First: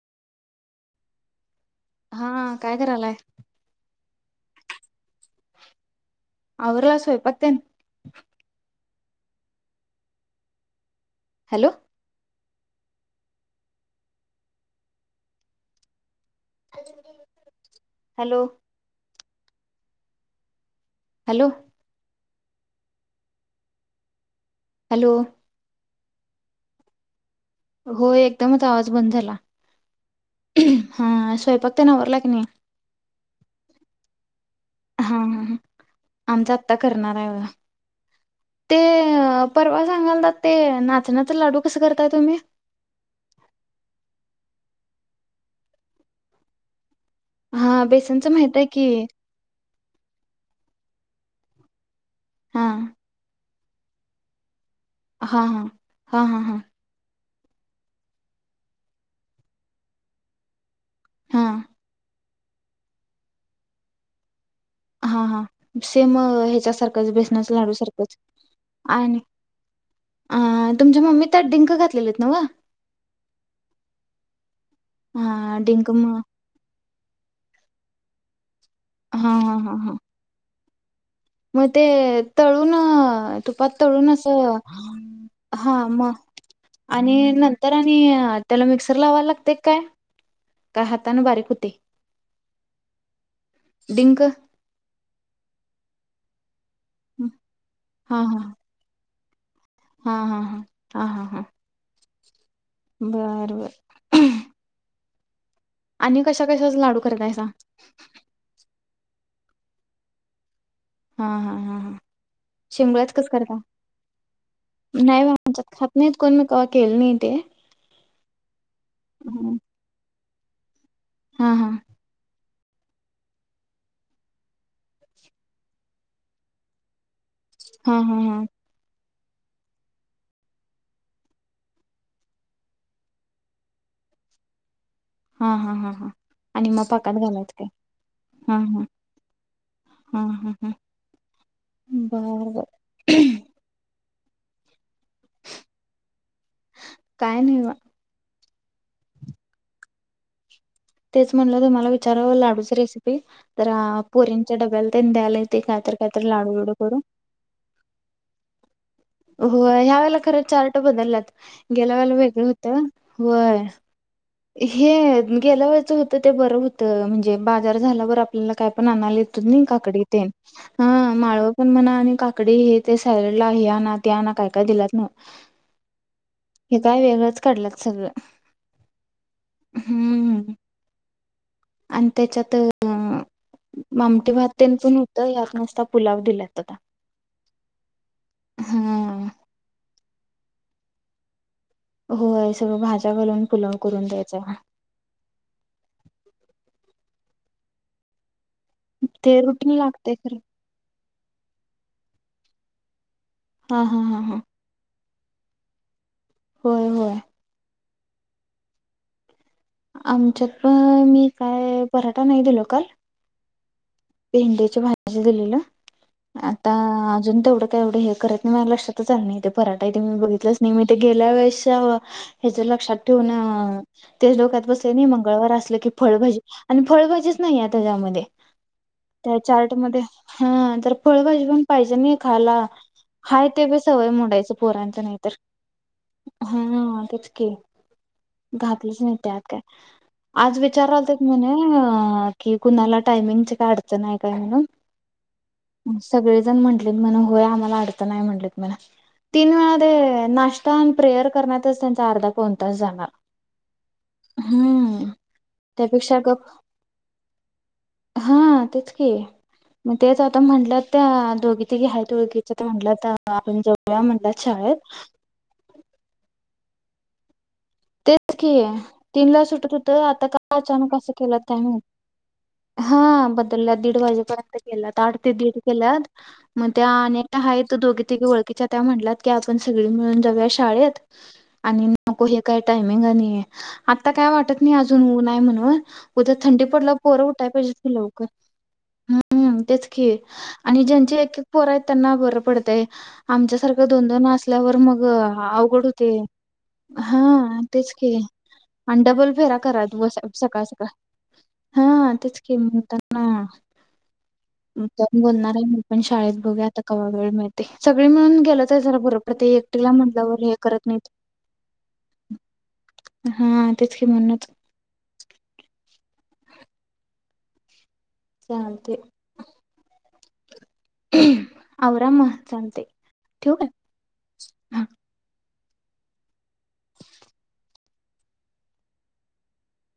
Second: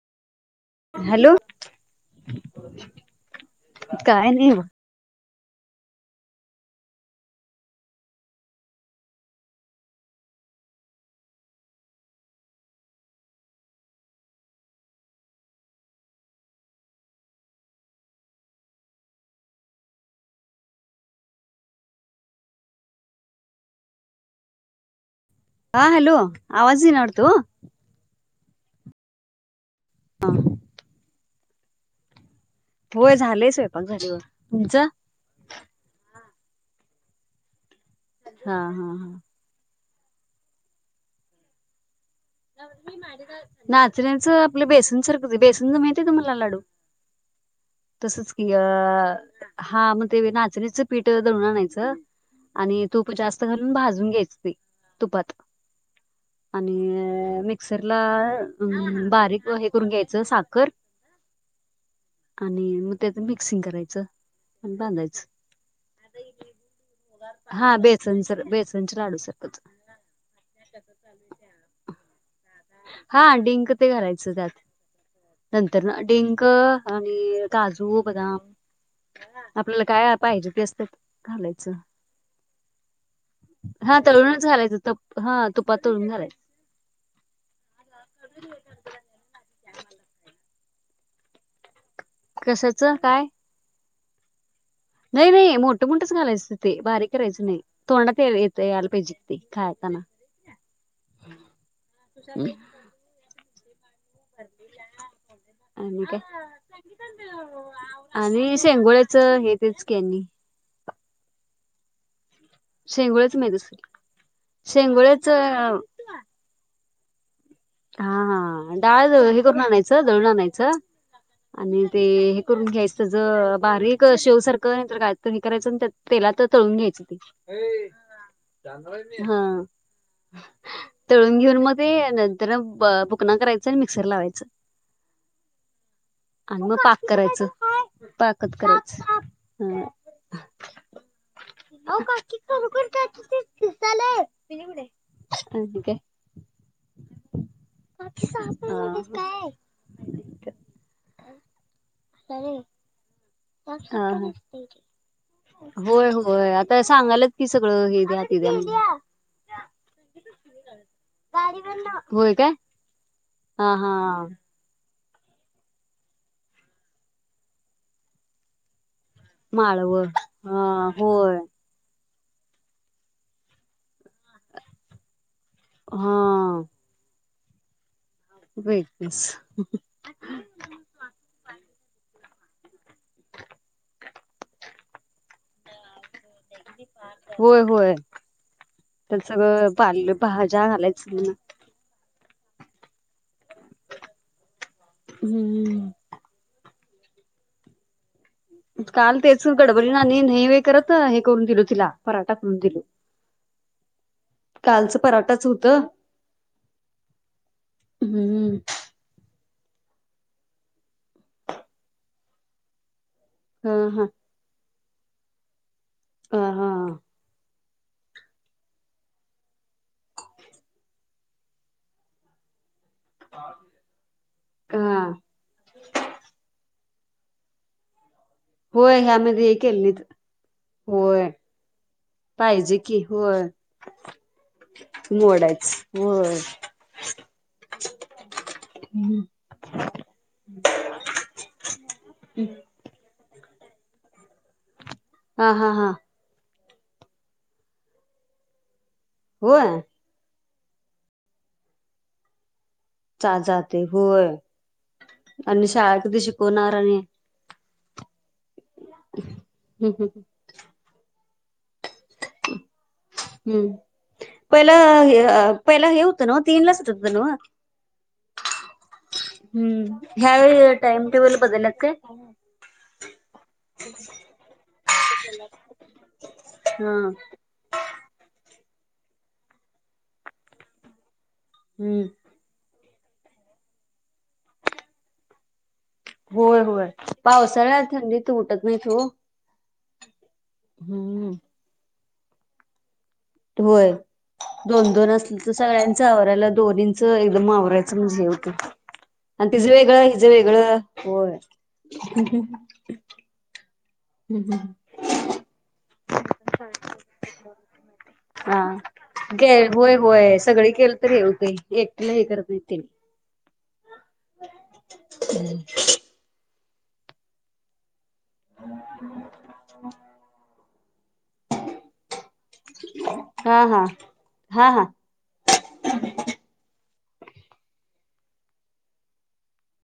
Hello हा काय करायलाय काय नाही बगं आवरा स्वयंपाक तेण हॅलो हॅलो हॅलो हॅलो हा हॅलो आवाज येतोय का? होय एकदमच आवाज बंद झाला? हा हा. स्वयंपाक आवरला की नाही. होय झालंय स्वयंपाक झाला हो. हा हा आमचा आत्ता करणार आहे ओ. हा हा हा. सांगाल ते नाचण्यां लाडू कस करतात. नाचण्याचं आपलं बेसन बेसनचा माहित आहे तुम्हाला लाडू? हा बेसनचं तसच की माहित अ आहे हा मग ते नाचणीचं पीठ दळून आणायचं हा आणि तूप जास्त चांगलं भाजून घ्यायचे पीठ हा हा हा हा हा. मिक्सरला बारीक हे करून घ्यायचं साखर हा आणि मग त्याच मिक्सिंग करायचं आणि हा बांधायचं हा सेम ह्याच्या सारखंच बेसनाच लाडू हा सारखंच बेसन बेसनचे लाडू आणि सारखं अ तुमच्या मम्मी त्यात ड्रिंक घातलेले आहेत न ग हा डिंक ते घालायचं त्यात हा नंतर ना म डिंक आणि काजू बदाम हा हा हा आपल्याला हा काय पाहिजे तस अ मग ते तळून तुपात हा तळून अस तळूनच घालायचं तप हा तुपात तळून मग घालायचं आणि नंतर तर आणि त्याला मिक्सर ल लावावा लागते काय? नाही हातन बारीक होते कशाचं काय? डिंक नाही नाही मोठं मोठंच घालायचं ते बारीक करायचं नाही तोंडात हा हा येत याला पाहिजी ते खाताना हा हा हा हा हा हा. बर बर. हा हा. आणि कशा कशाच लाडू करतायचा. च हे तेच कनी हा हा हा हा. शिमळ्यात कस शेंगोळ्याच माहित करता असेल नाही शेंगोळ्याच बा हा आमच्यात खात नाहीत कोण मी कत केल् न ते हा हा डाळ हे करून आणायचं दळून आणायचं. छ हा हा आणि ते करून घ्यायच ज बारीक शेव सारखं नाहीतर काय हे करायचं तेलात तळून घ्यायची ते.. हा हा हा... हा तळून घेऊन मग ते.... तर फुकणा करायचं आणि मिक्सर लावायचं... हा हा हा हा आणि मग पाक पाकात करायचं घालायच काय पाकच हा हा करायचकी कर.... हा हा हा बर बर अ नाहीवा... काय... तर लाडूची रेसपी... हा ह द्यायला येतंय काय तर होय काय तर होय लाडू बिडू आता करून. सांगालच कि सगळं हे द्या त द्या.... होय ह्या वेळेला खरं चार्ट बदललात गेल्या वेळेला होय वेगळं काय होतं होय... हा हा ह... हे गेल्या वेळचं होतं ते बरं होतं म्हणजे बाजार झाल्यावर आपल्याला काय पण आण... आले तुम्ही माळव काकडी तेन हा होय. माळव पण म्हणा आणि काकडी ते..... काकडी हे ते सॅलेडला हे आना.... त्याना काय काय दिलात न हा हे काय वेगळंच... कडला सगळ... वेटस.... आणि त्याच्यात आमटी भात तेन पण होत या नासता. होय होय हा. त्या सगळं पालं. भाज्या आलायच की... होय सगळं भाज्या घालून पुलाव करून द्यायचा. हम्म. काल ते तेचून रुटीन गडबरी ना लागतय खरं नवे करत.. हे करून दिल तिला पराठा करून दिलो हा हा हा हा... कालचं पराठाच होत लल होय हम्म... आमच्यात पण मी काय पराठा नाही दिलो काल.... हा हा पिंडे च पा.. अशा दिला... ह आता हा अजून तेवढं... वढे हे करत नाही म लक्षातच आ नाही पराठा इथे मी बघितलंच नाही मी ते गेल्या वेळे ह्या लक्षात... ठेवून ते डोक्यात हा बसले मंगळवार असलं की फळभाजी... आणि फळभाजीच नाही आता त्यामध्ये.... होय त्या ह्यामध्ये चार्ट केलनीत मध्ये हा तर होय फळभजी पण पाहिजे नाही खायला पाहिजे की होय हाय ते प सवय मोडायच पोरांचं नाही तर मोडायचं होय. हा तेच कीं, घातलंच नाय हम्म. त्यात काय. आज विचारलं त्यानं म्हन कीं कुनाला टायमिंगच चं नाय काय म्हन. हा हा हा सगळेजण म्हण [unintelligible] आम्हाला अडचण हाय म्हटलेत मला. तीन वेळा होय ते नाश ताण प्रेयर करण्यातच त्यांचा अर्धा [unintelligible] चा ते होय हम्म आणि शाळा त्यापेक्षा कधी गप शिकवणार आणि... हा. तेच कीं, मं हम्म तेच म्हनलं त्या दोघी तिघी हायेत वळखीत. म्हटलं तर आपण हम्म. जऊया म्हणलं शाळेत. पहिलं पहिला हे होतं ना तीन ला सुट होतं न्हवं. तेच की आहे तीनला सुटत होत. हम्म आता का ह्यावेळी अचानक टाइम असं टेबल केलं काय बदलल्यात माहित. हा. दीड वाजेपर्यंत गत आठ ते दीड केल्यात. मं त्या हा हायेत दोघी तिघी वळखीच्या त्या म्हटलात की आपण सगळी मिळून जाऊया शाळेत. आणि हम्म नको [unintelligible] टामिंग आणि आता काय वाटत नाही अजून उन हाय म्हणून. उद्या होय थंडी होय पडला पोरं उठाय पाहिजे पावसाळ्यात कीं लवकर? थंडीत उठत नाहीत ओ. हा केली. आणि ज्यांचे हम्म एक एक पोर आहेत त्यांना बरपडतय. आमच्यासारखं होय दोन दोन असल्यावर दोन मग दोन अवघड होतय. त एकदम आवरायचं म्हणून सगळं होतंय. डबल आणि फेरा तिजं करा वेगळं हिच सकाळ वेगळं. सकाळ होय. हा तेच की म्हणताना [unintelligible] बोलणार आहे मी पण शाळेत बघूया आता कवा वेळ मिळतंय. सगळी मिळून हा. गेलं तरी जरा बरं गे पडतंय. एकटीला होय म्हटल्यावर हे करत नाहीत. लई हे करत नाही त्यांनी. हा तेच की म्हणूनच चालतंय. आवरा मग चालतंय, ठेवू हा काय? हा हा.